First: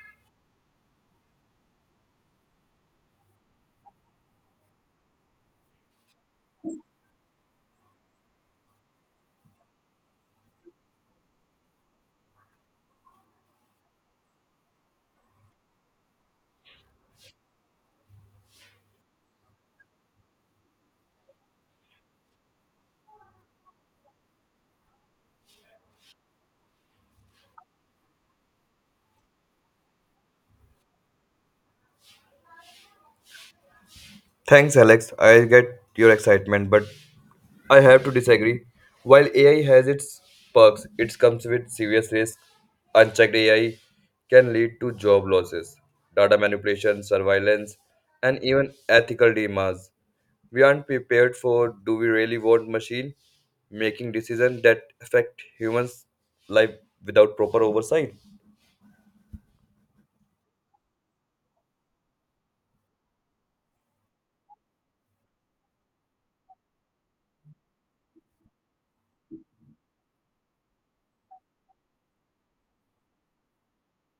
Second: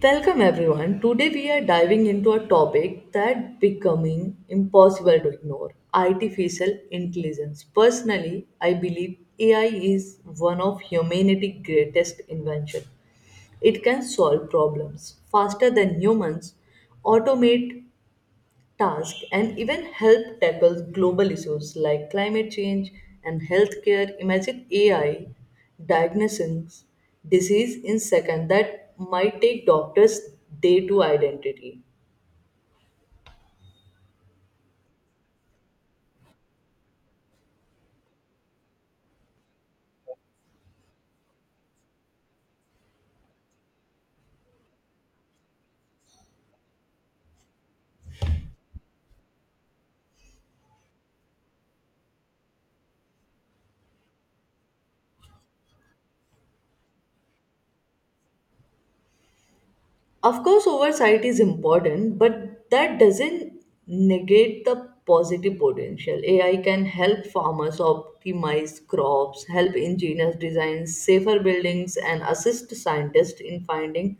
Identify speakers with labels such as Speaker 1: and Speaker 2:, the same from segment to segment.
Speaker 1: Welcome everyone. Today we are diving into a topic that becoming impossible to ignore, artificial intelligence. Personally, I believe AI is one of humanity's greatest invention. It can solve problems faster than humans, automate task and even help tackle global issues like climate change and healthcare. Imagine AI diagnosing disease in seconds that might take doctors day to identity.
Speaker 2: Thanks, Alex. I get your excitement, but I have to disagree. While AI has its perks, it comes with serious risks. Unchecked AI can lead to job losses, data manipulation, surveillance, and even ethical dilemmas. We aren't prepared for do we really want machine making decisions that affect humans' life without proper oversight?
Speaker 1: Of course, oversight is important, but that doesn't negate the positive potential. AI can help farmers optimize crops, help engineers design safer buildings, and assist scientists in finding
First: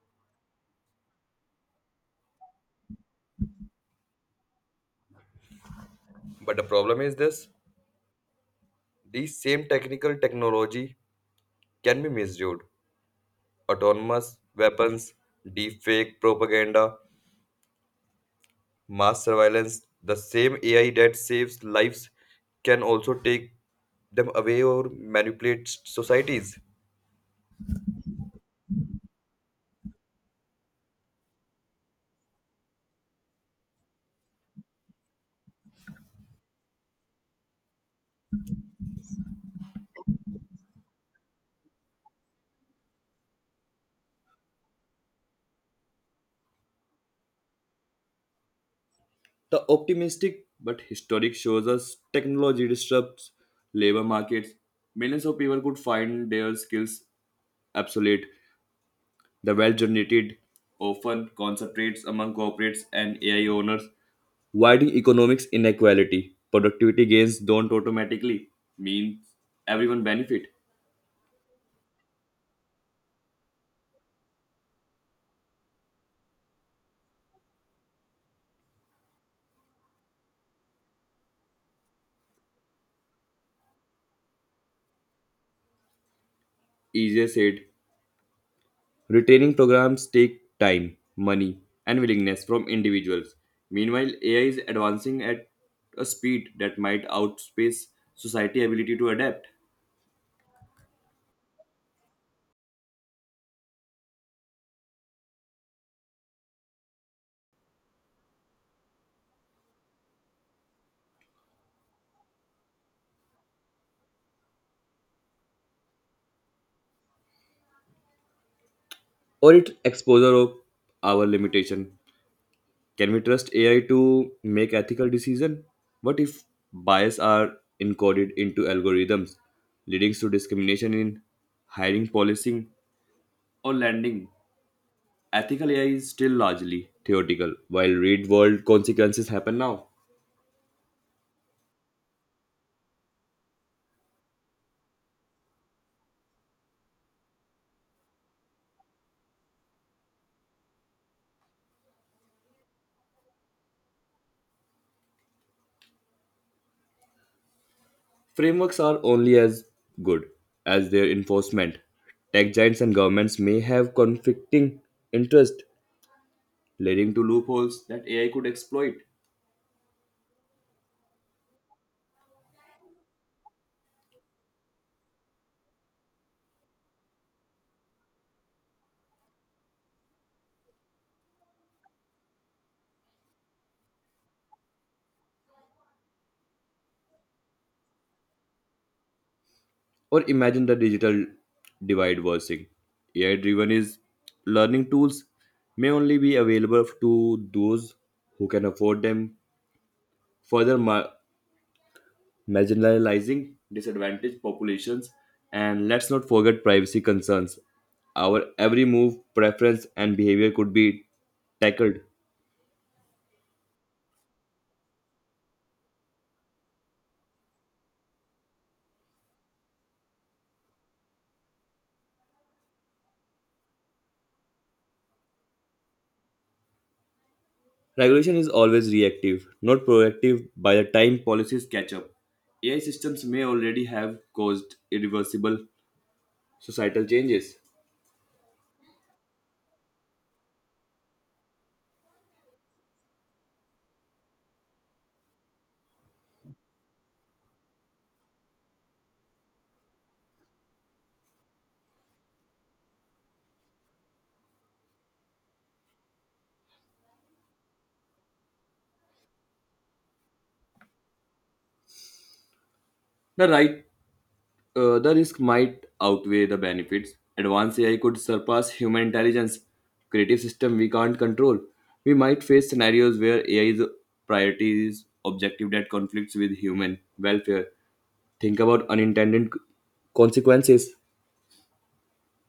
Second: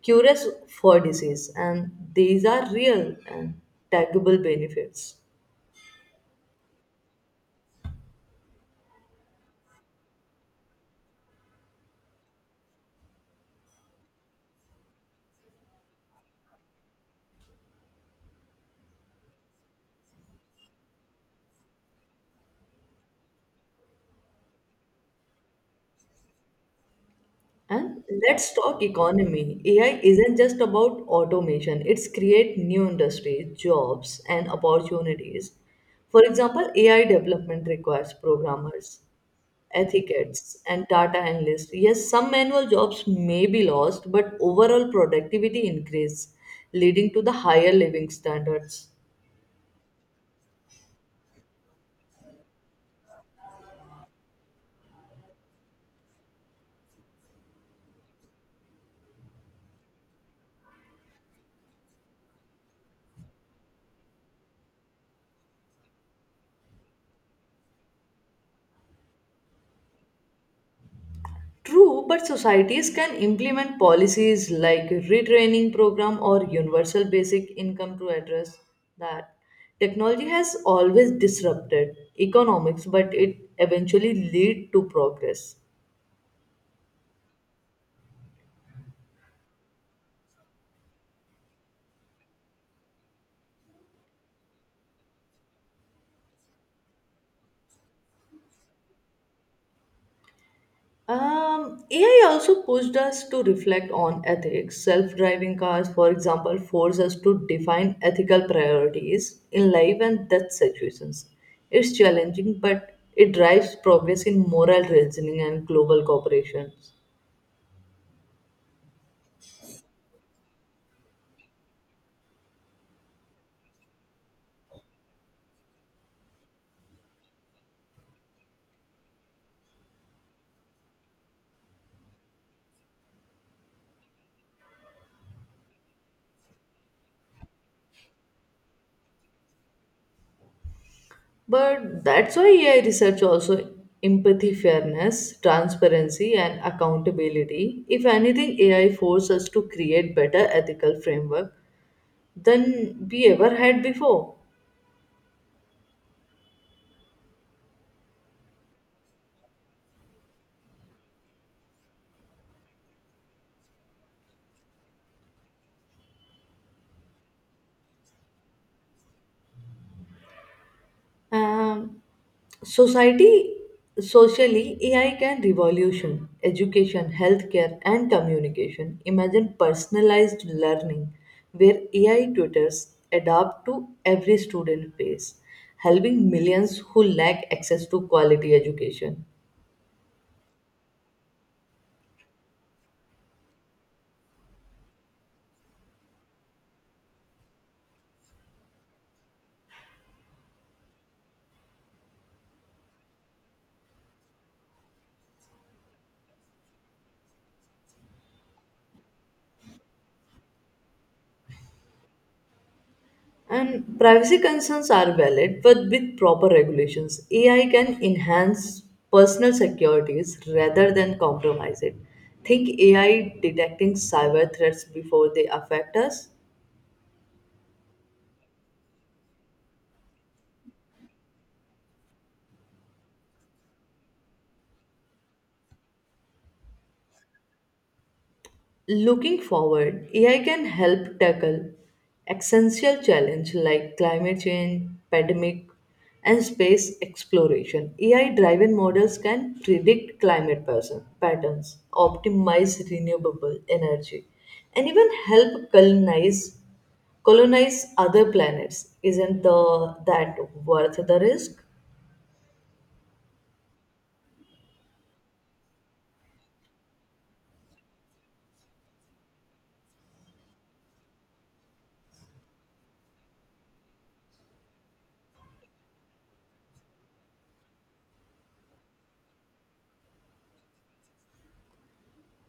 Speaker 1: cures for disease. And these are real and tangible benefits.
Speaker 2: But the problem is this: these same technical technology can be misused autonomous weapons, deepfake propaganda, mass surveillance. The same AI that saves lives can also take them away or manipulate societies.
Speaker 1: And let's talk economy. AI isn't just about automation, it's create new industries, jobs, and opportunities. For example, AI development requires programmers, ethicists, and data analysts. Yes, some manual jobs may be lost, but overall productivity increase, leading to the higher living standards.
Speaker 2: The optimistic but historic shows us technology disrupts labor markets. Millions of people could find their skills obsolete. The wealth generated often concentrates among corporates and AI owners. Widening economics inequality. Productivity gains don't automatically mean everyone benefit.
Speaker 1: True, but societies can implement policies like retraining program or universal basic income to address that. Technology has always disrupted economics, but it eventually lead to progress.
Speaker 2: Easier said. Retaining programs take time, money, and willingness from individuals. Meanwhile, AI is advancing at a speed that might outpace society ability to adapt.
Speaker 1: AI also pushed us to reflect on ethics. Self driving cars, for example, force us to define ethical priorities in life and death situations. It's challenging, but it drives progress in moral reasoning and global cooperation.
Speaker 2: Or its exposure of our limitation. Can we trust AI to make ethical decisions? What if bias are encoded into algorithms, leading to discrimination in hiring, policing, or lending? Ethical AI is still largely theoretical, while real world consequences happen now.
Speaker 1: But that's why AI research also empathy, fairness, transparency, and accountability. If anything, AI forces us to create better ethical framework than we ever had before.
Speaker 2: Frameworks are only as good as their enforcement. Tech giants and governments may have conflicting interests, leading to loopholes that AI could exploit.
Speaker 1: Um, society, Socially, AI can revolution education, healthcare, and communication. Imagine personalized learning where AI tutors adapt to every student pace, helping millions who lack access to quality education.
Speaker 2: Or imagine the digital divide worsening. AI driven is learning tools may only be available to those who can afford them, further mar- marginalizing disadvantaged populations. And let's not forget privacy concerns. Our every move, preference, and behavior could be tackled.
Speaker 1: And privacy concerns are valid, but with proper regulations, AI can enhance personal securities rather than compromise it. Think AI detecting cyber threats before they affect us?
Speaker 2: Regulation is always reactive, not proactive by the time policies catch up. AI systems may already have caused irreversible societal changes.
Speaker 1: Looking forward, AI can help tackle existential challenges like climate change, pandemic, and space exploration. AI-driven models can predict patterns, optimize renewable energy, and even help colonize other planets. Isn't that worth the risk?
Speaker 2: The right, the risk might outweigh the benefits. Advanced AI could surpass human intelligence. Creative system we can't control. We might face scenarios where AI's priorities objective that conflicts with human welfare. Think about consequences.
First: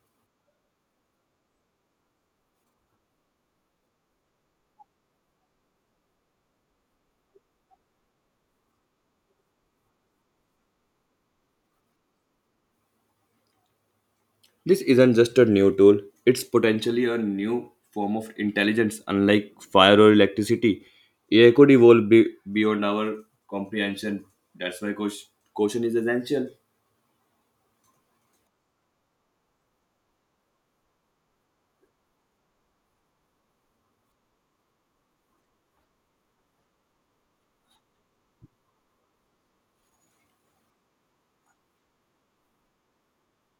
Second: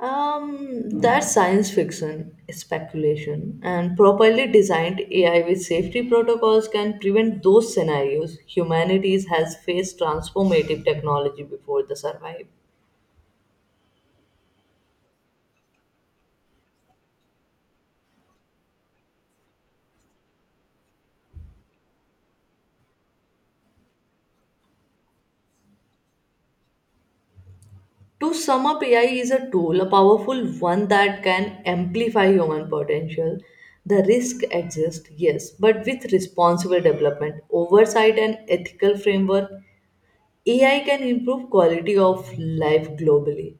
Speaker 1: That's science fiction, speculation, and properly designed AI with safety protocols can prevent those scenarios. Humanity has faced transformative technology before the survive.
Speaker 2: This isn't just a new tool; it's potentially a new form of intelligence. Unlike fire or electricity, AI could beyond our comprehension. That's why caution is essential.
Speaker 1: To sum up, AI is a tool, a powerful one that can amplify human potential. The risk exists, yes, but with responsible development, oversight, and ethical framework, AI can improve quality of life globally.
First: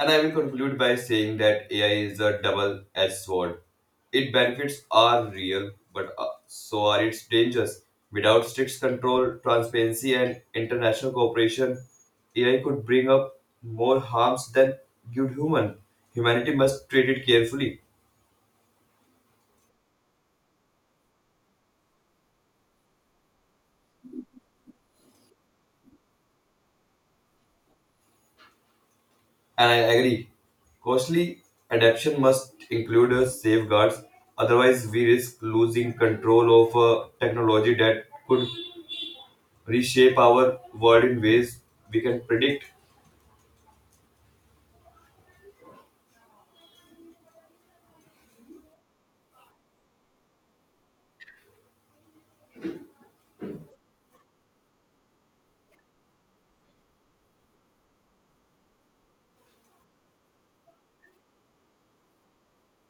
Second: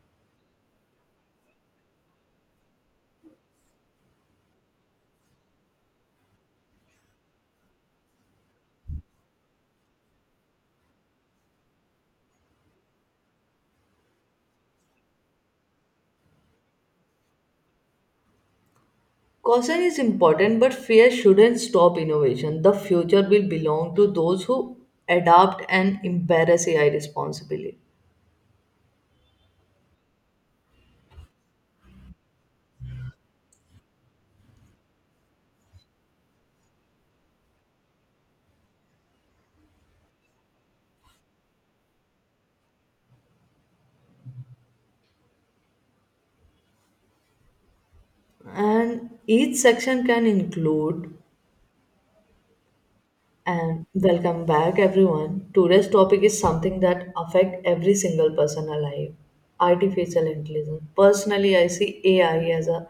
Speaker 2: And I will conclude by saying that AI is a double edged sword. Its benefits are real, but so are its dangers. Without strict control, transparency, and international cooperation, AI could bring up more harms than good human. Humanity must treat it carefully.
Speaker 1: Caution is important, but fear shouldn't stop innovation. The future will belong to those who adapt and embrace AI responsibly.
Speaker 2: And I agree. Costly adaptation must include safeguards, otherwise, we risk losing control of a technology that could reshape our world in ways we can predict.
Speaker 1: And each section can include and welcome back everyone. Today's topic is something that affect every single person alive. Artificial intelligence. Personally, I see AI as a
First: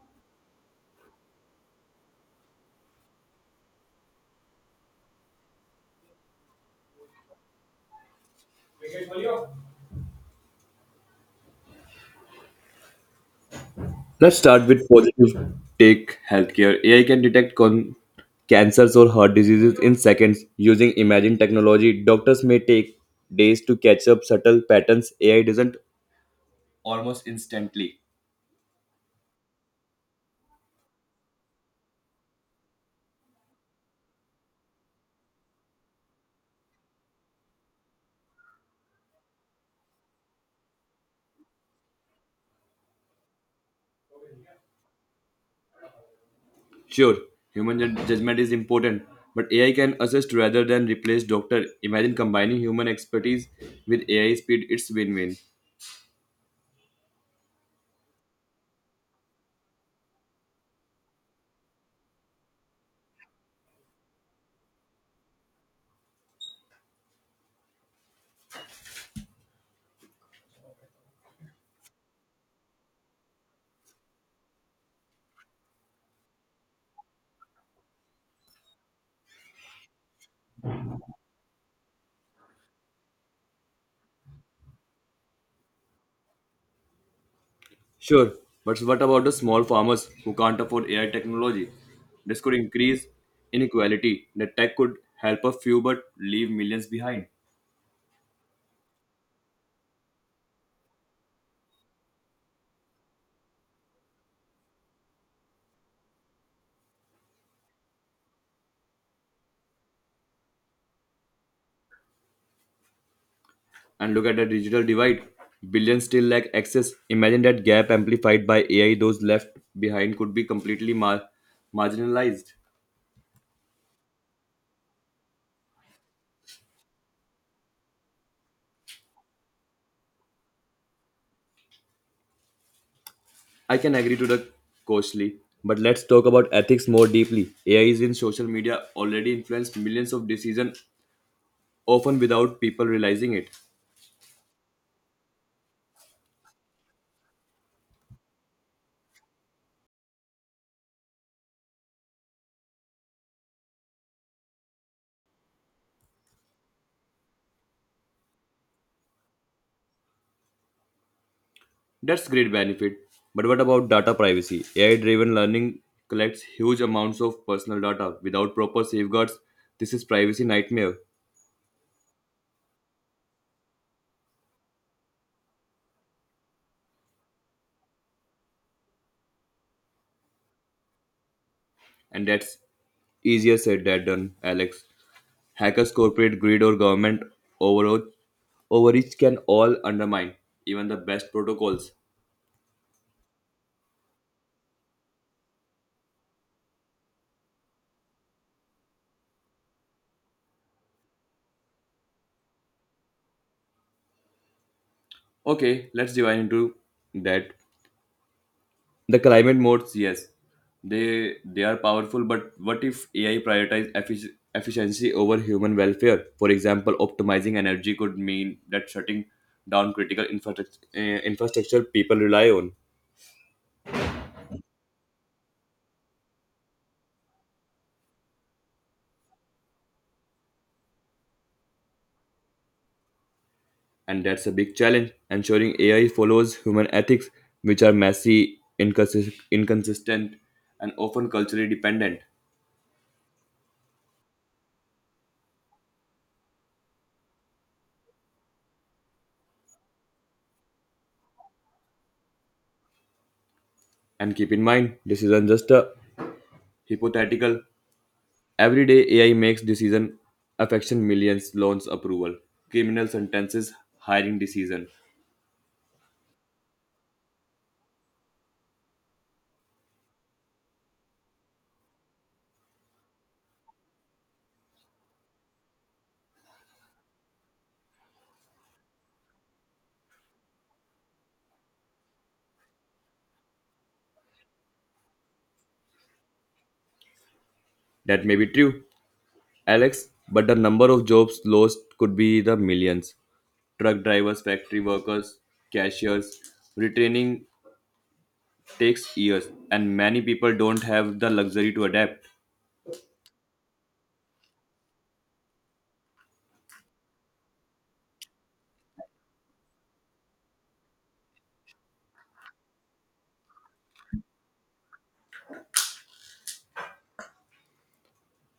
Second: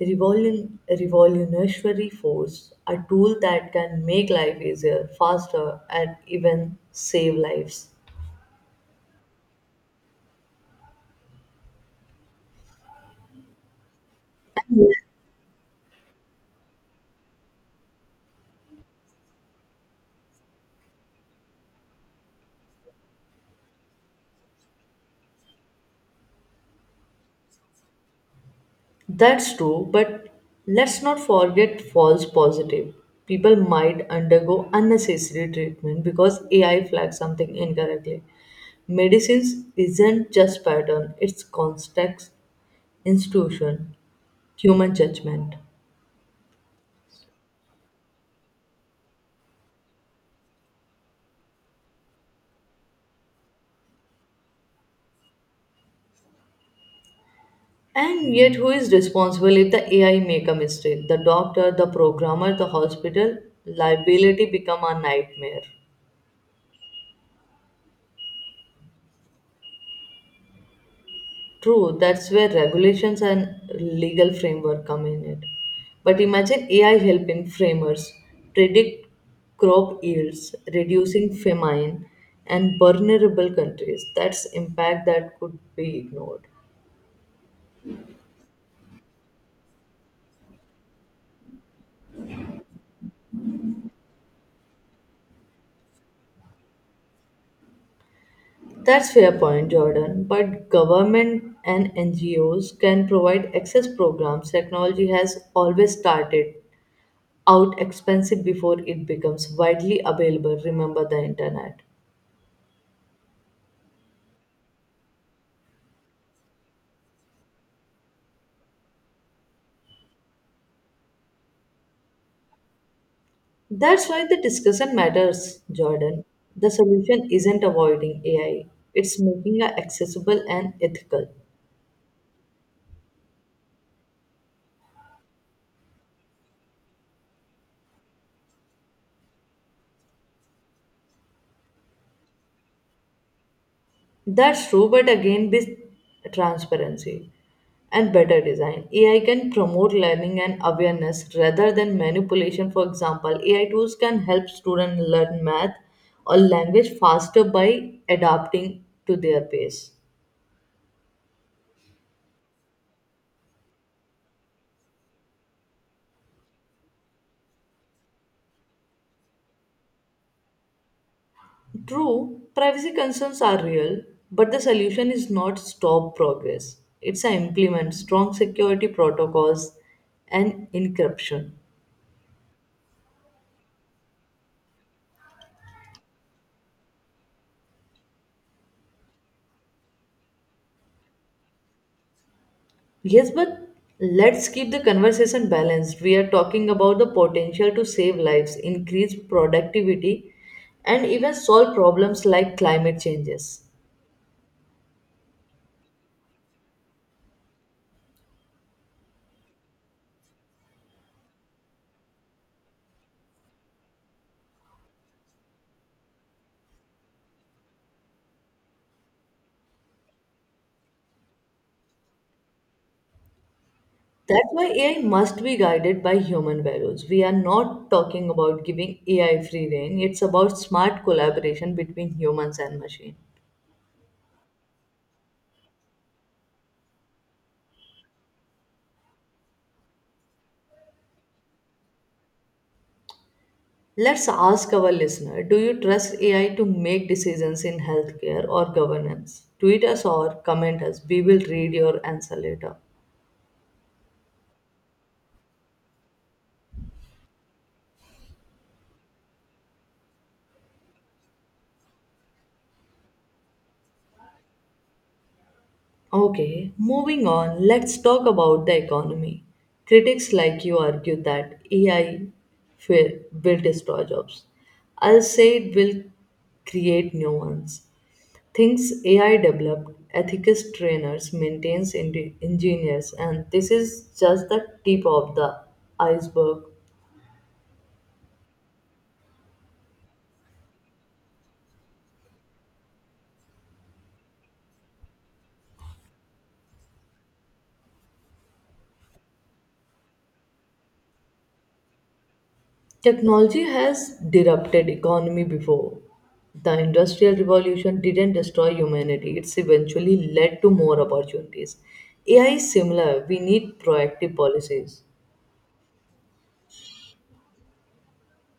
Speaker 1: revolutionary force, a tool that can make life easier, faster, and even save lives.
Speaker 2: Let's start with positive take healthcare. AI can cancers or heart diseases in seconds using imaging technology. Doctors may take days to catch up subtle patterns. AI doesn't almost instantly.
Speaker 1: That's true, but let's not forget false positive. People might undergo unnecessary treatment because AI flags something incorrectly. Medicines isn't just pattern, it's context, institution, human judgment.
Speaker 2: Sure, judgment is important, but AI can assist rather than replace doctor. Imagine combining human expertise with AI speed. It's win-win.
Speaker 1: And yet who is responsible if the AI make a mistake? The doctor, the programmer, the hospital, liability become a nightmare. True, that's where regulations and legal framework come in it. But imagine AI helping framers predict crop yields, reducing famine and vulnerable countries. That's impact that could be ignored.
Speaker 2: Sure, but what about the small farmers who can't afford AI technology? This could increase inequality. The tech could help a few but leave millions behind.
Speaker 1: That's fair point, Jordan. But government and NGOs can provide access programs. Technology has always started out expensive before it becomes widely available. Remember the internet.
Speaker 2: And look at the digital divide. Billions still lack access. Imagine that gap amplified by AI, those left behind could be marginalized.
Speaker 1: That's why the discussion matters, Jordan. The solution isn't avoiding AI, it's making it accessible and ethical.
Speaker 2: I can agree to the costly, but let's talk about ethics more deeply. AI is in social media already influenced millions of decisions, often without people realizing it.
Speaker 1: That's true, but again, with transparency and better design, AI can promote learning and awareness rather than manipulation. For example, AI tools can help students learn math or language faster by adapting to their pace.
Speaker 2: That's great benefit. But what about data privacy? AI-driven learning collects huge amounts of personal data without proper safeguards. This is privacy nightmare,
Speaker 1: True, privacy concerns are real, but the solution is not stop progress. It's a implement strong security protocols and encryption.
Speaker 2: and that's easier said than done, Alex. Hackers, corporate greed, or government overreach, overreach can all undermine even the best protocols.
Speaker 1: Yes, but let's keep the conversation balanced. We are talking about the potential to save lives, increase productivity, and even solve problems like climate changes.
Speaker 2: Okay, let's dive into that. The climate modes, yes, they are powerful. But what if AI efficiency over human welfare? For example, optimizing energy could mean that shutting down critical infrastructure people rely on,
Speaker 1: That's why AI must be guided by human values. We are not talking about giving AI free rein. It's about smart collaboration between humans and machine.
Speaker 2: and that's a big challenge. Ensuring AI follows human ethics, which are messy, inconsistent, and often culturally dependent.
Speaker 1: Let's ask our listener, do you trust AI to make decisions in healthcare or governance? Tweet us or comment us. We will read your answer later.
Speaker 2: And keep in mind, this isn't just a hypothetical. Every day, AI makes decision affection millions, loans approval, criminal sentences, hiring decision.
Speaker 1: Okay, moving on, let's talk about the economy. Critics like you argue that AI will destroy jobs. I'll say it will create new ones. Things AI developed, ethicist trainers, engineers, and this is just the tip of the iceberg.
Speaker 2: That may be true, Alex, but the number of jobs lost could be the millions. Truck drivers, factory workers, cashiers, retraining takes years, and many people don't have the luxury to adapt.
Speaker 1: Technology has disrupted economy before. The industrial revolution didn't destroy humanity. It's eventually led to more opportunities. AI is similar. We need proactive policies.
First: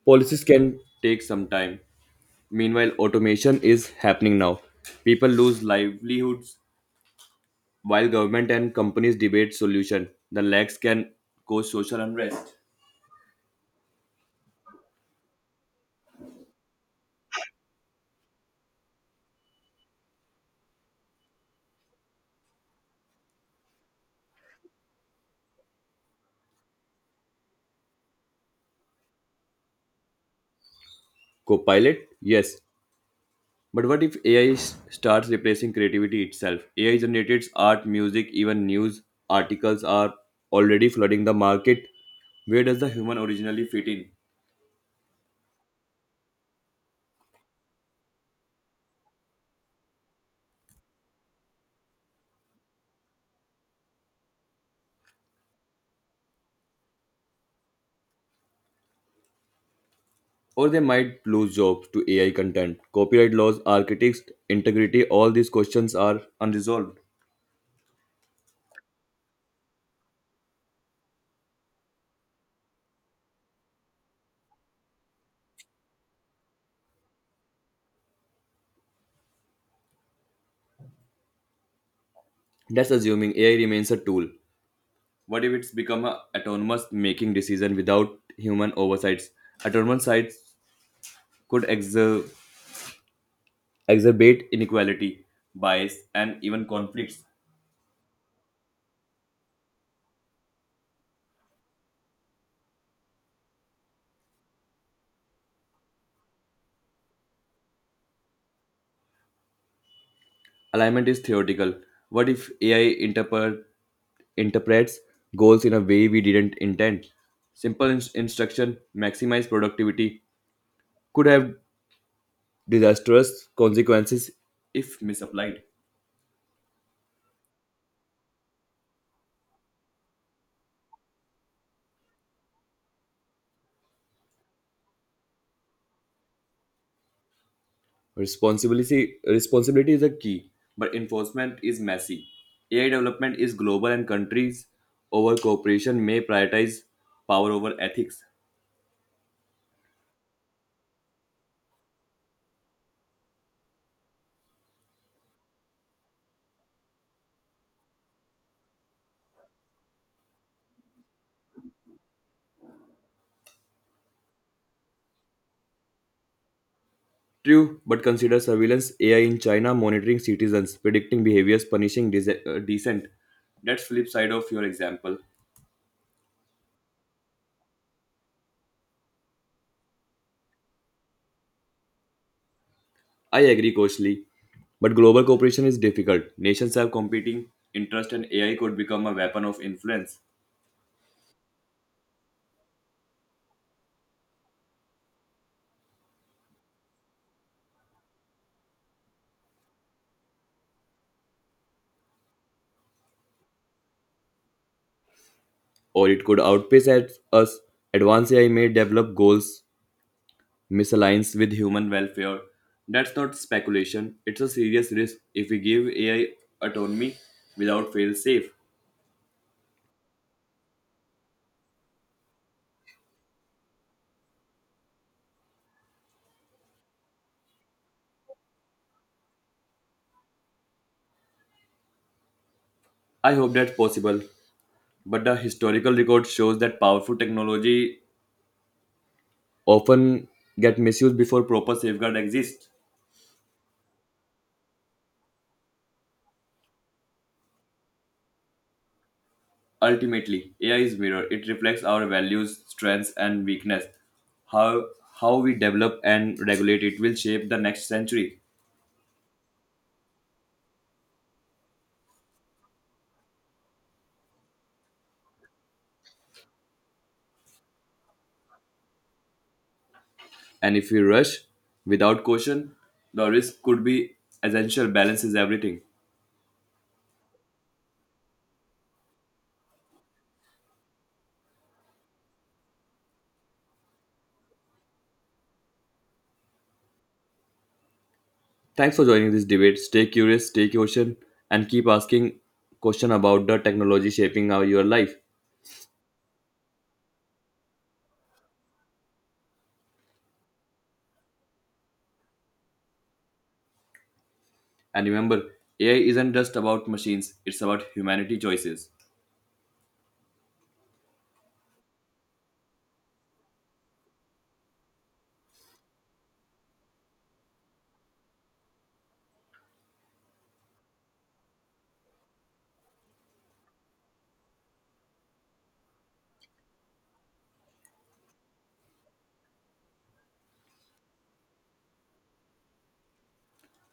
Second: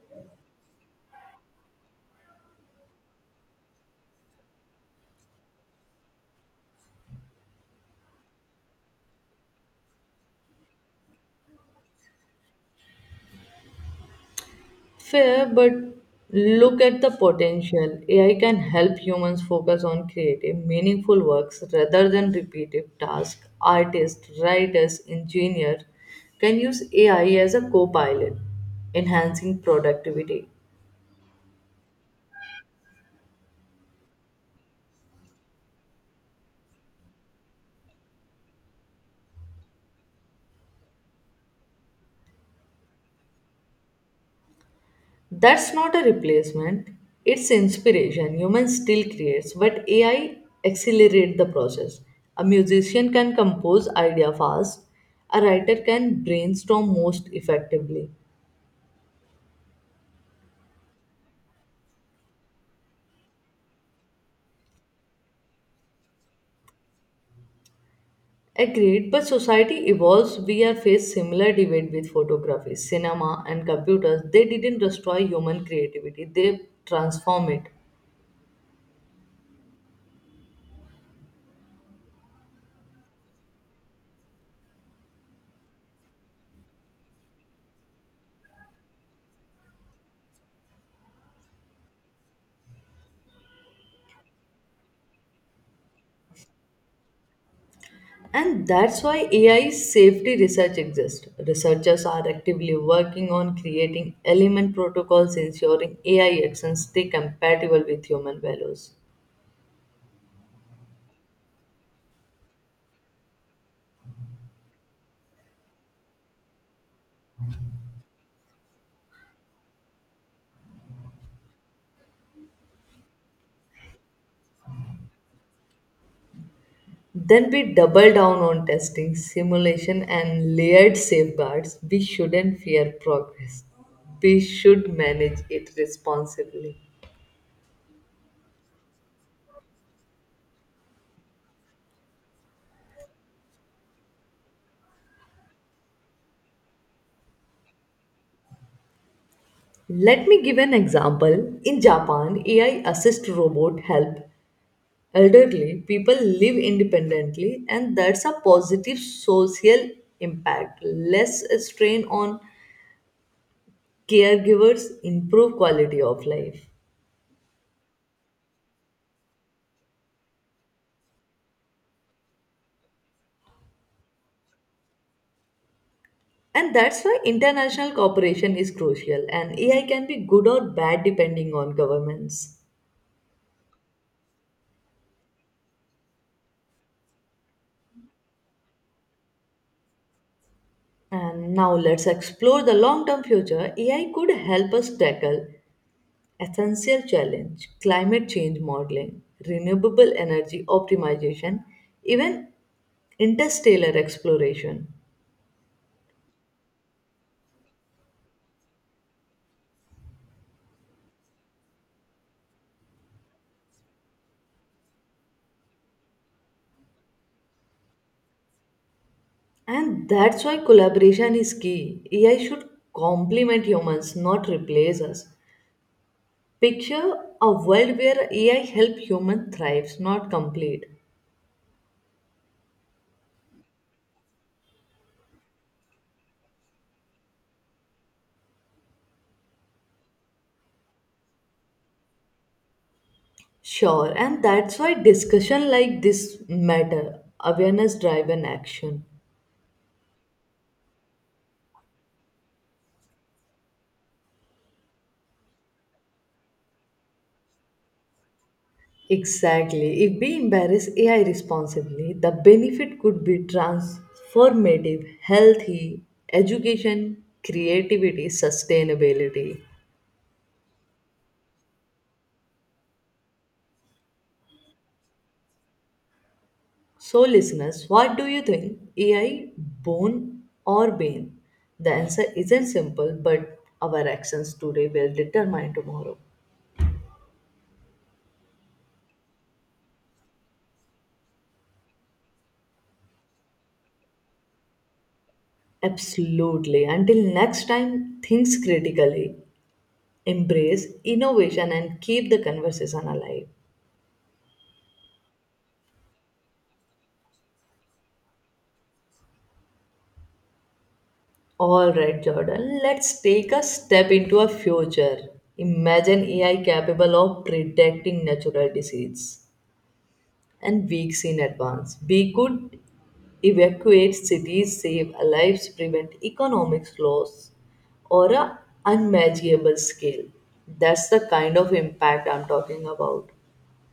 Speaker 2: Policies can take some time. Meanwhile, automation is happening now. People lose livelihoods while government and companies debate solution, the lags can cause social unrest.
Speaker 1: Fair, but look at the potential. AI can help humans focus on creative, meaningful works rather than repetitive tasks. Artists, writers, engineers can use AI as a co pilot, enhancing productivity.
Speaker 2: Copilot? Yes. But what if AI starts replacing creativity itself? AI generated art, music, even news articles are already flooding the market. Where does the human originally fit in?
Speaker 1: That's not a replacement, it's inspiration. Humans still creates, but AI accelerate the process. A musician can compose idea fast, a writer can brainstorm most effectively.
Speaker 2: Or they might lose jobs to AI content. Copyright laws, architects, integrity, all these questions are unresolved.
Speaker 1: Agreed, but society evolves. We are faced similar debate with photography, cinema, and computers. They didn't destroy human creativity; they transform it.
Speaker 2: That's assuming AI remains a tool. What if it's become a autonomous making decision without human oversights? Autonomous sites could exacerbate inequality, bias, and even conflicts.
Speaker 1: And that's why AI safety research exists. Researchers are actively working on creating element protocols ensuring AI actions stay compatible with human values.
Speaker 2: Alignment is theoretical. What if AI interprets goals in a way we didn't intend? Instruction, maximize productivity, could have disastrous consequences if misapplied.
Speaker 1: Then we double down on testing, simulation, and layered safeguards. We shouldn't fear progress. We should manage it responsibly.
Speaker 2: Responsibility is a key, but enforcement is messy. AI development is global and countries over cooperation may prioritize power over ethics.
Speaker 1: Let me give an example. In Japan, AI assist robot help elderly people live independently, and that's a positive social impact. Less strain on caregivers, improve quality of life.
Speaker 2: True, but consider surveillance AI in China monitoring citizens, predicting behaviors, dissent. That's flip side of your example.
Speaker 1: And that's why international cooperation is crucial, and AI can be good or bad depending on governments.
Speaker 2: I agree, Coach Lee, but global cooperation is difficult. Nations have competing interests, and AI could become a weapon of influence,
Speaker 1: And now let's explore the long term future. AI could help us tackle essential challenge, climate change modeling, renewable energy optimization, even interstellar exploration.
Speaker 2: or it could outpace at us. Advanced AI may develop goals misaligns with human welfare. That's not speculation, it's a serious risk if we give AI autonomy without fail safe.
Speaker 1: And that's why collaboration is key. AI should complement humans, not replace us. Picture a world where AI help human thrives, not complete.
Speaker 2: I hope that's possible, but the historical record shows that powerful technology often get misused before proper safeguard exists.
Speaker 1: Sure, and that's why discussion like this matter, awareness driven action.
Speaker 2: Ultimately, AI is mirror. It reflects our values, strengths and weakness. How how we develop and regulate it will shape the next century.
Speaker 1: Exactly. If we embrace AI responsibly, the benefit could be transformative, healthy, education, creativity, sustainability.
Speaker 2: And if we rush without caution, the risk could be essential. Balance is everything.
Speaker 1: So, listeners, what do you think? AI bone or bane? The answer isn't simple, but our actions today will determine tomorrow.
Speaker 2: Thanks for joining this debate. Stay curious, stay caution, and keep asking question about the technology shaping our, your life.
Speaker 1: Absolutely. Until next time, think critically, embrace innovation, and keep the conversation alive.
Speaker 2: And remember, AI isn't just about machines, it's about humanity choices.
Speaker 1: All right, Jordan, let's take a step into a future. Imagine AI capable of predicting natural disease and weeks in advance. We could evacuate cities, save lives, prevent economic loss, or a unmeasurable scale. That's the kind of impact I'm talking about.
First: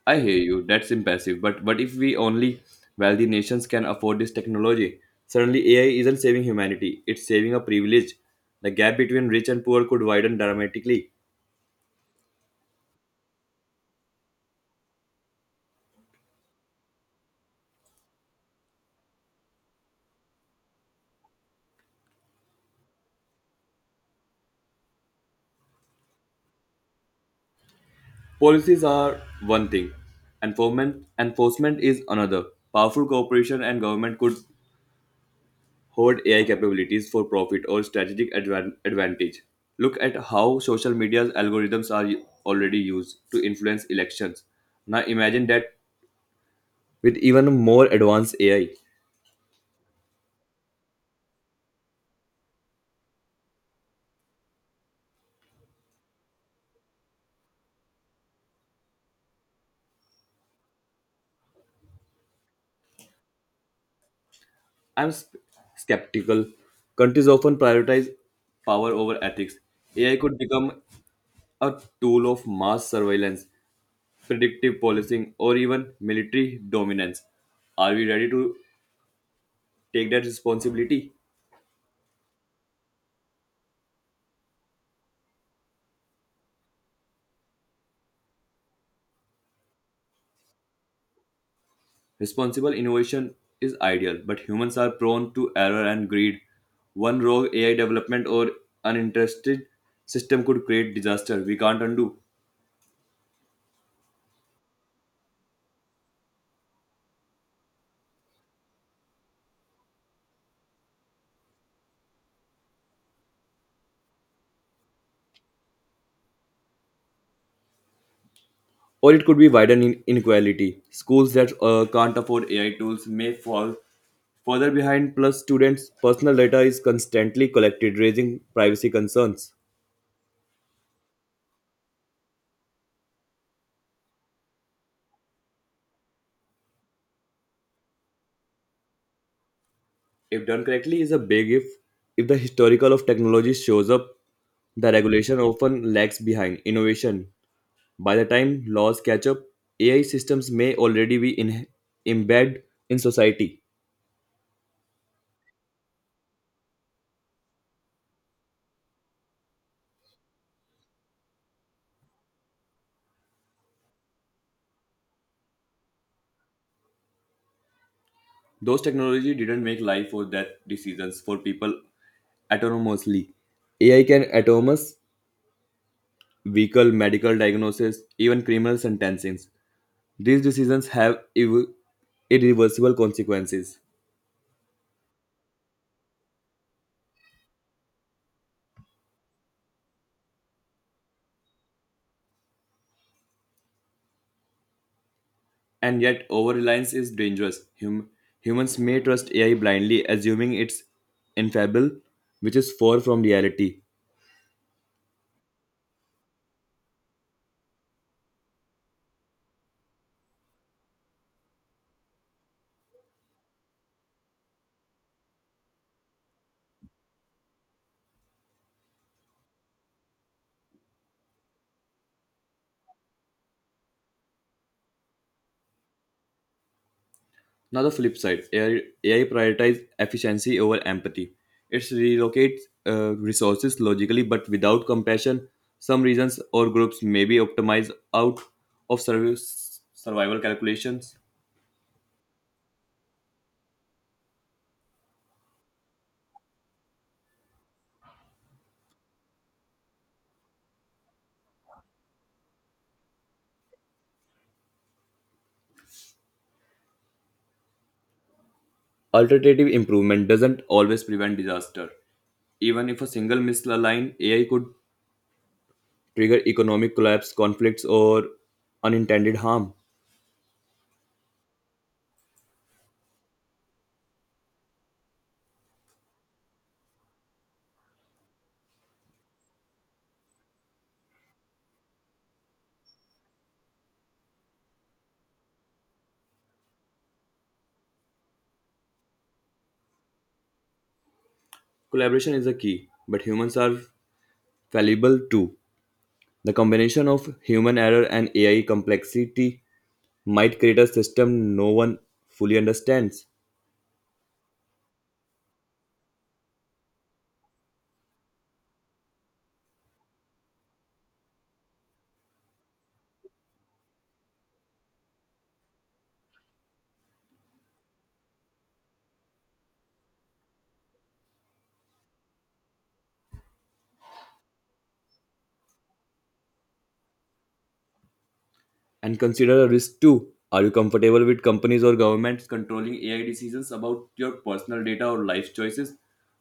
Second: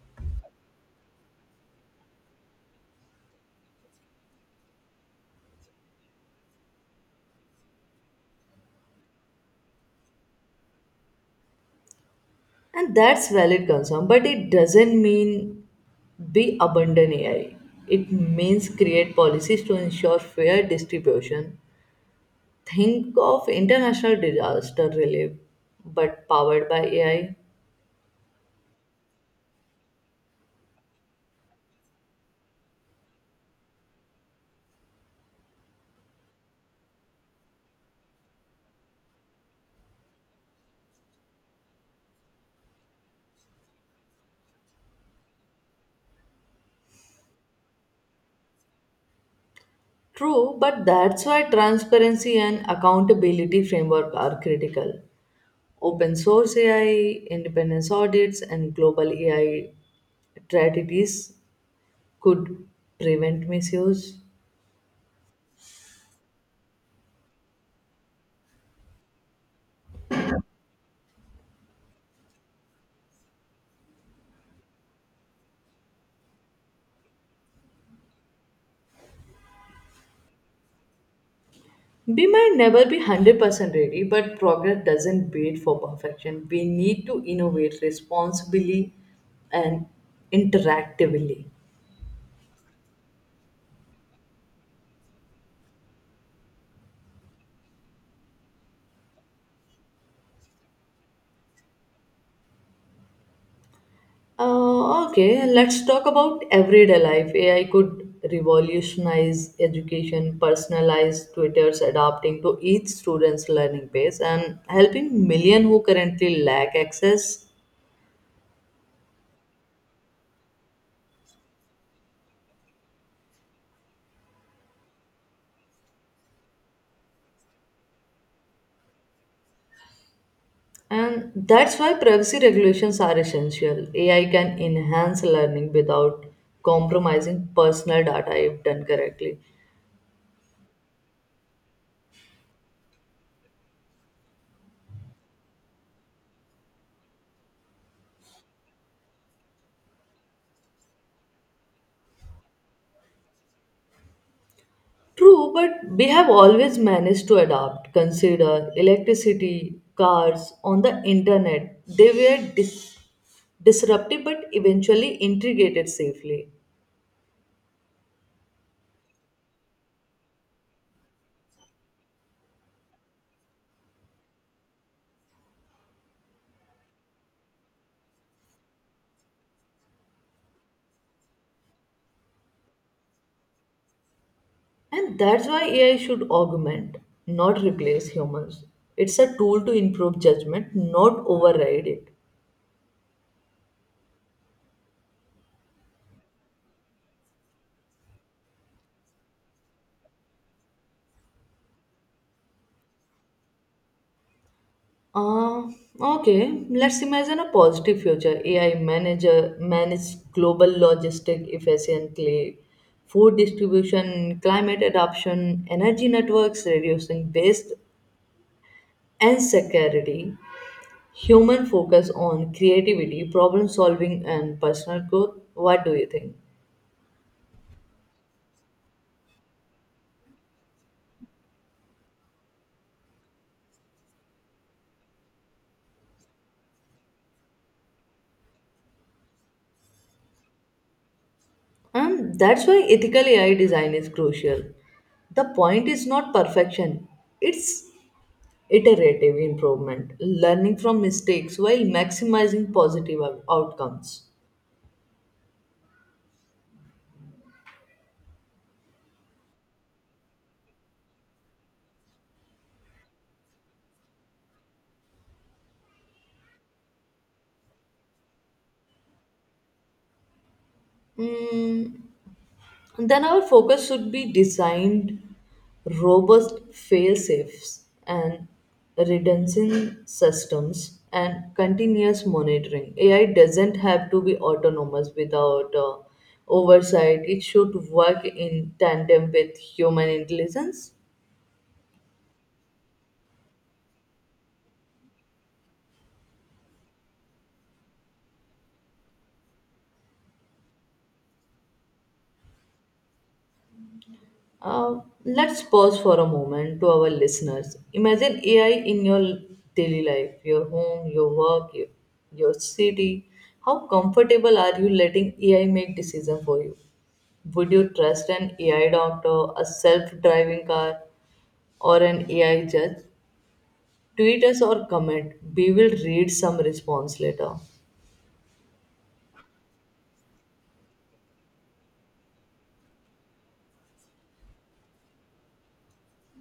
Speaker 2: I hear you, that's impressive. But what if we only wealthy nations can afford this technology? Suddenly, AI isn't saving humanity, it's saving a privilege. The gap between rich and poor could widen dramatically.
Speaker 1: And that's valid concern, but it doesn't mean be abandon AI. It means create policies to ensure fair distribution. Think of international disaster relief, but powered by AI.
Speaker 2: Policies are one thing, enforcement is another. Powerful corporation and government could hoard AI capabilities for profit or advantage. Look at how social media's algorithms are already used to influence elections. Now imagine that with even more advanced AI.
Speaker 1: True, but that's why transparency and accountability framework are critical. Open source AI, independence audits, and global AI strategies could prevent misuse.
Speaker 2: I'm sp- skeptical. Countries often prioritize power over ethics. AI could become a tool of mass surveillance predictive policing, or even military dominance. Are we ready to take that responsibility?
Speaker 1: We might never be 100% ready, but progress doesn't wait for perfection. We need to innovate responsibly and interactively.
Speaker 2: Responsible innovation is ideal, but humans are prone to error and greed. One wrong AI development or uninterested system could create disaster we can't undo.
Speaker 1: Okay, let's talk about everyday life. AI could revolutionize education, personalize tutors adapting to each student's learning pace, and helping million who currently lack access.
Speaker 2: Or it could be inequality. Schools that can't afford AI tools may fall further behind, plus, students' personal data is constantly collected, raising privacy concerns.
Speaker 1: And that's why privacy regulations are essential. AI can enhance learning without compromising personal data if done correctly.
Speaker 2: If done correctly is a big if the historical of technology shows up the regulation often lags behind innovation by the time laws catch up AI systems may already embedded in society.
Speaker 1: True, but we have always managed to adapt. Consider electricity, cars, on the internet. They were disruptive but eventually integrated safely.
Speaker 2: Those technology didn't make life or death decisions for people autonomously. AI can autonomous vehicle medical diagnosis even criminal sentencing these decisions irreversible consequences.
Speaker 1: And that's why AI should augment, not replace humans. It's a tool to improve judgment, not override it.
Speaker 2: And yet, over reliance is dangerous. Humans may trust AI blindly, assuming it's infallible, which is far from reality.
Speaker 1: Uh, okay, let's imagine a positive future. AI manage global logistic efficiently, food distribution, climate adoption, energy networks, reducing waste and security. Human focus on creativity, problem solving, and personal growth. What do you think?
Speaker 2: Now, the flip side AI, prioritizes efficiency over empathy. It relocates resources logically but without compassion. Some regions or groups may be optimized out of service, survival calculations.
Speaker 1: And that's why ethical AI design is crucial. The point is not perfection, it's iterative improvement, learning from mistakes while maximizing outcomes.
Speaker 2: Alternative improvement doesn't always prevent disaster. Even if a single misaligned AI could trigger economic collapse, conflicts, or unintended harm.
Speaker 1: Mm, then our focus should be designed robust fail safes and redundancy systems and continuous monitoring. AI doesn't have to be autonomous without oversight, it should work in tandem with human intelligence.
Speaker 2: Collaboration is a key, but humans are fallible too. The combination of human error and AI complexity might create a system no one fully understands.
Speaker 1: Let's pause for a moment to our listeners. Imagine AI in your daily life, your home, your work, your city. How comfortable are you letting AI make decisions for you? Would you trust an AI doctor, a self driving car, or an AI judge? Tweet us or comment. We will read some response later.
Speaker 2: And consider a risk too. Are you comfortable with companies or governments controlling AI decisions about your personal data or life choices?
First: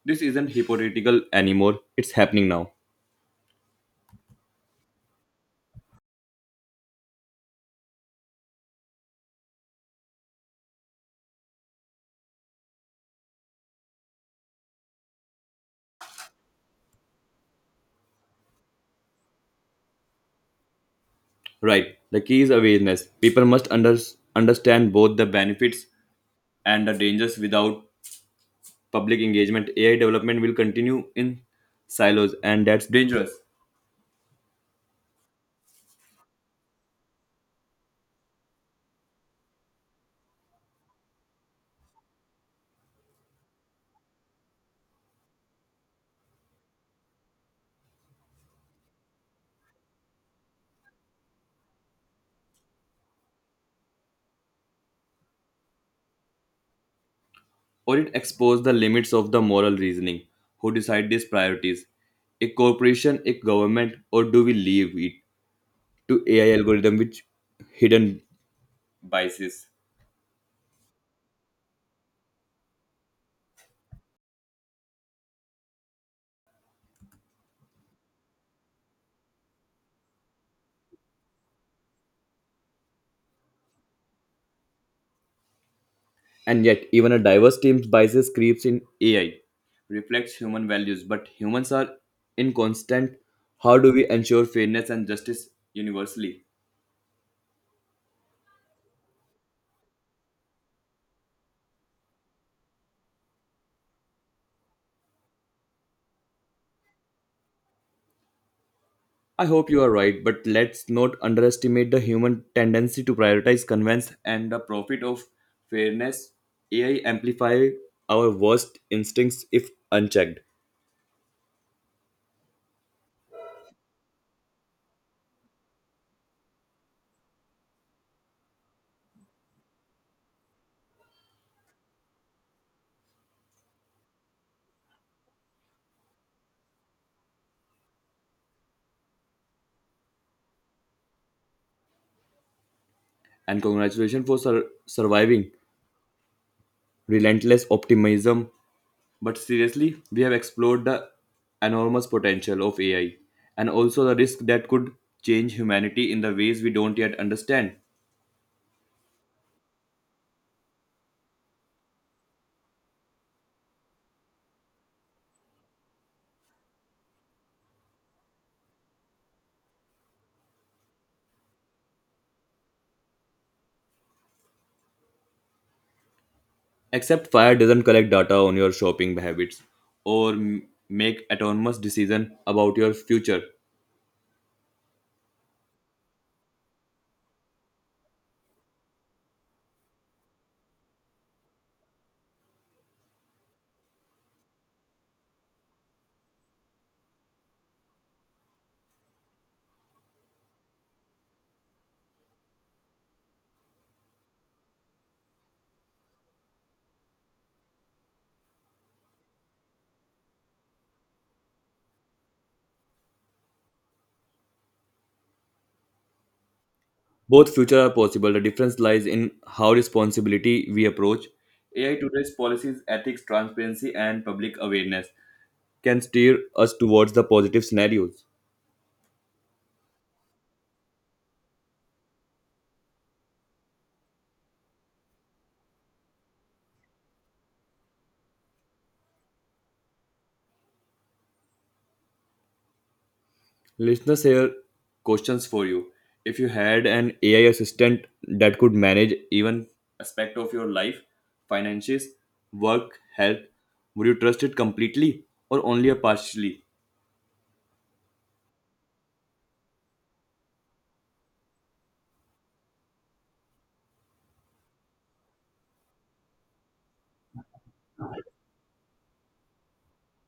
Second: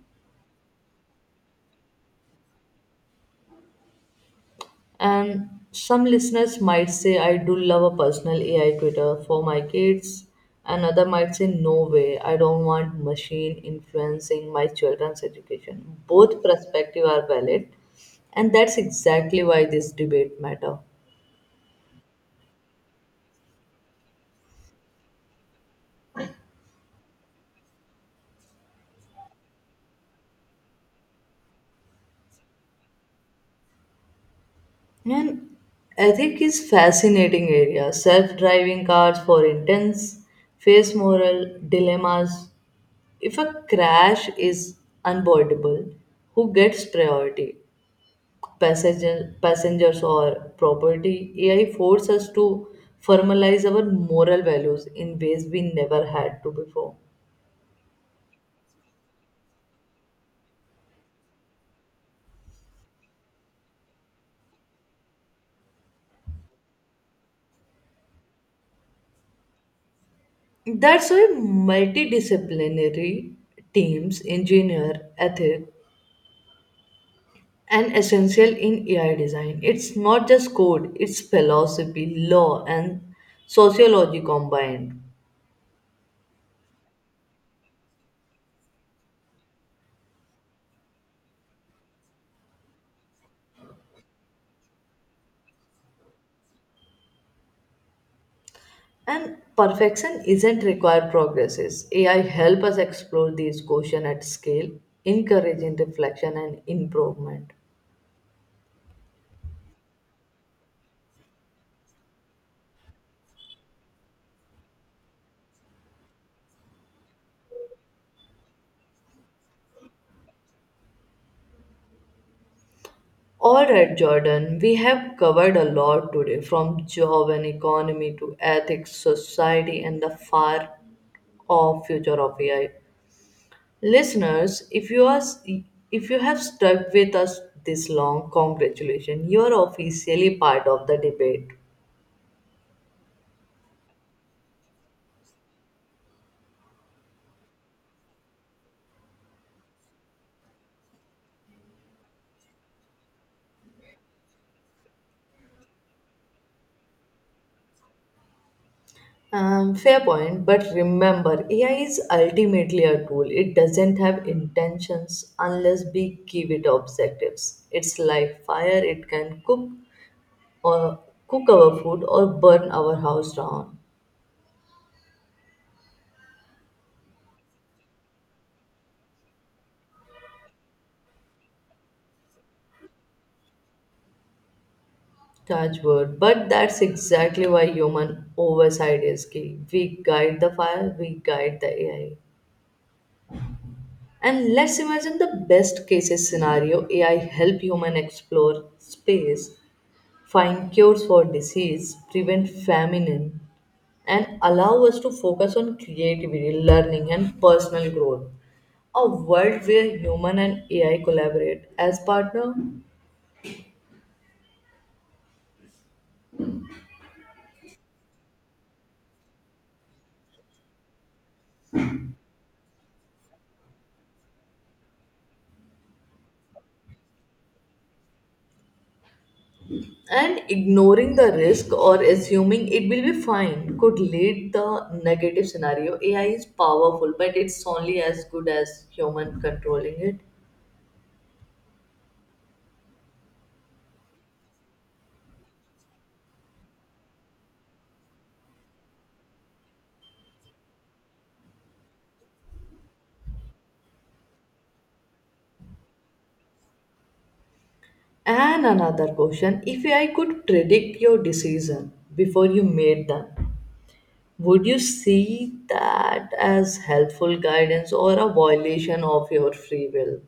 Speaker 2: This isn't hypothetical anymore, it's happening now.
Speaker 1: And some listeners might say, I do love a personal AI tutor for my kids. Another might say, no way, I don't want machine influencing my children's education. Both perspectives are valid, and that's exactly why this debate matter.
Speaker 2: Right, the key is awareness. People must understand both the benefits and the dangers without public engagement, AI development will continue in silos, and that's dangerous.
Speaker 1: And ethic is fascinating area. Self-driving cars for intense face moral dilemmas. If a crash is unavoidable, who gets priority? Passenger, passengers or property, AI forces us to formalize our moral values in ways we never had to before.
Speaker 2: Or it exposes the limits of the moral reasoning. Who decide these priorities? A corporation, a government, or do we leave it to AI algorithm which hidden biases?
Speaker 1: That's why multidisciplinary teams, engineer, ethic, and essential in AI design. It's not just code, it's philosophy, law, and sociology combined.
Speaker 2: And yet, even a diverse team's biases creeps in AI reflects human values, but humans are in how do we ensure fairness and justice universally?
Speaker 1: And perfection isn't required progresses. AI help us explore these questions at scale, encouraging reflection and improvement.
Speaker 2: I hope you are right, but let's not underestimate the human tendency to prioritize convenience and the profit of fairness. AI amplify our worst instincts if unchecked.
Speaker 1: All right, Jordan, we have covered a lot today from job and economy to ethics, society, and the far off future of AI. Listeners, if you have stuck with us this long, congratulations. You are officially part of the debate.
Speaker 2: And congratulations for surviving relentless optimism. But seriously, we have explored the enormous potential of AI and also the risk that could change humanity in the ways we don't yet understand.
Speaker 1: Fair point, but remember, AI is ultimately a tool. It doesn't have intentions unless we give it objectives. It's like fire; it can cook or cook our food or burn our house down.
Speaker 2: Except fire doesn't collect data on your shopping habits or make autonomous decision about your future.
Speaker 1: Touch wood, but that's exactly why human oversight is key. We guide the fire, we guide the AI. And let's imagine the best cases scenario: AI help human explore space find cures for disease, prevent famine, and allow us to focus on creativity, learning, and personal growth. A world where human and AI collaborate as partner
Speaker 2: Both future are possible. The difference lies in how responsibility we approach. AI today's policies, ethics, transparency, and public awareness can steer us towards the positive scenarios.
Speaker 1: and ignoring the risk or assuming it will be fine could lead the negative scenario. AI is powerful, but it's only as good as human controlling it.
Speaker 2: Listeners, here questions for you. If you had an AI assistant that could manage even aspect of your life, finances, work, health, would you trust it completely or only a partially?
Speaker 1: And another question, if AI could predict your decision before you made them, would you see that as helpful guidance or a violation of your free will?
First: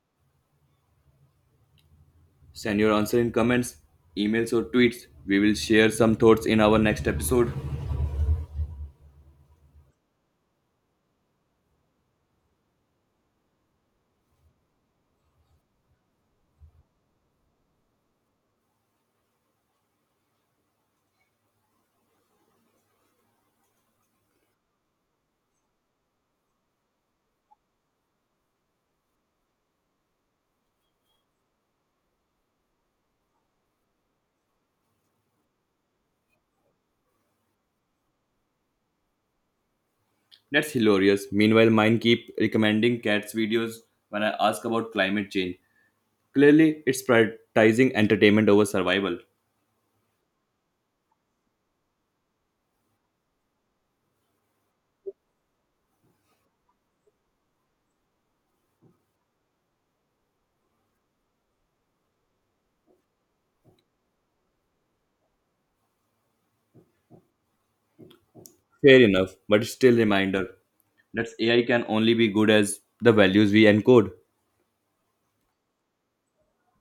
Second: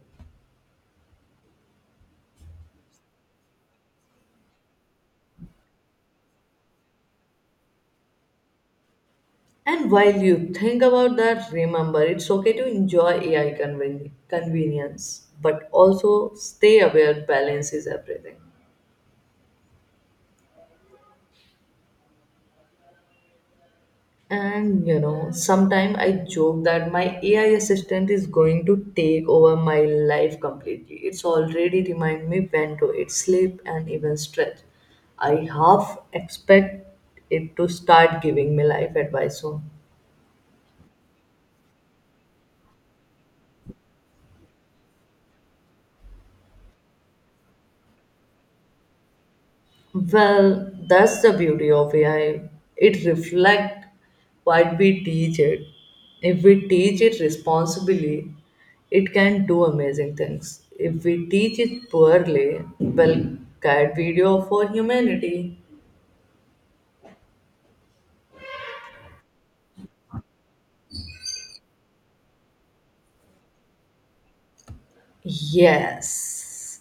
Speaker 2: Send your answer in comments, emails or tweets. We will share some thoughts in our next episode.
Speaker 1: And while you think about that, remember it's okay to enjoy convenience, but also stay aware balance is everything. And you know, sometimes I joke that my AI assistant is going to take over my life completely. It's already remind me when to eat, sleep, and even stretch. I half expect it to start giving me life advice soon.
Speaker 2: That's hilarious. Meanwhile, mine keep recommending cats videos when I ask about climate change. Clearly, it's prioritizing entertainment over survival.
Speaker 1: Well, that's the beauty of AI. It reflects what we teach it. If we teach it responsibly, it can do amazing things. If we teach it poorly, well, cat video for humanity.
Speaker 2: Fair enough, but still reminder that AI can only be good as the values we encode.
Speaker 1: Yes.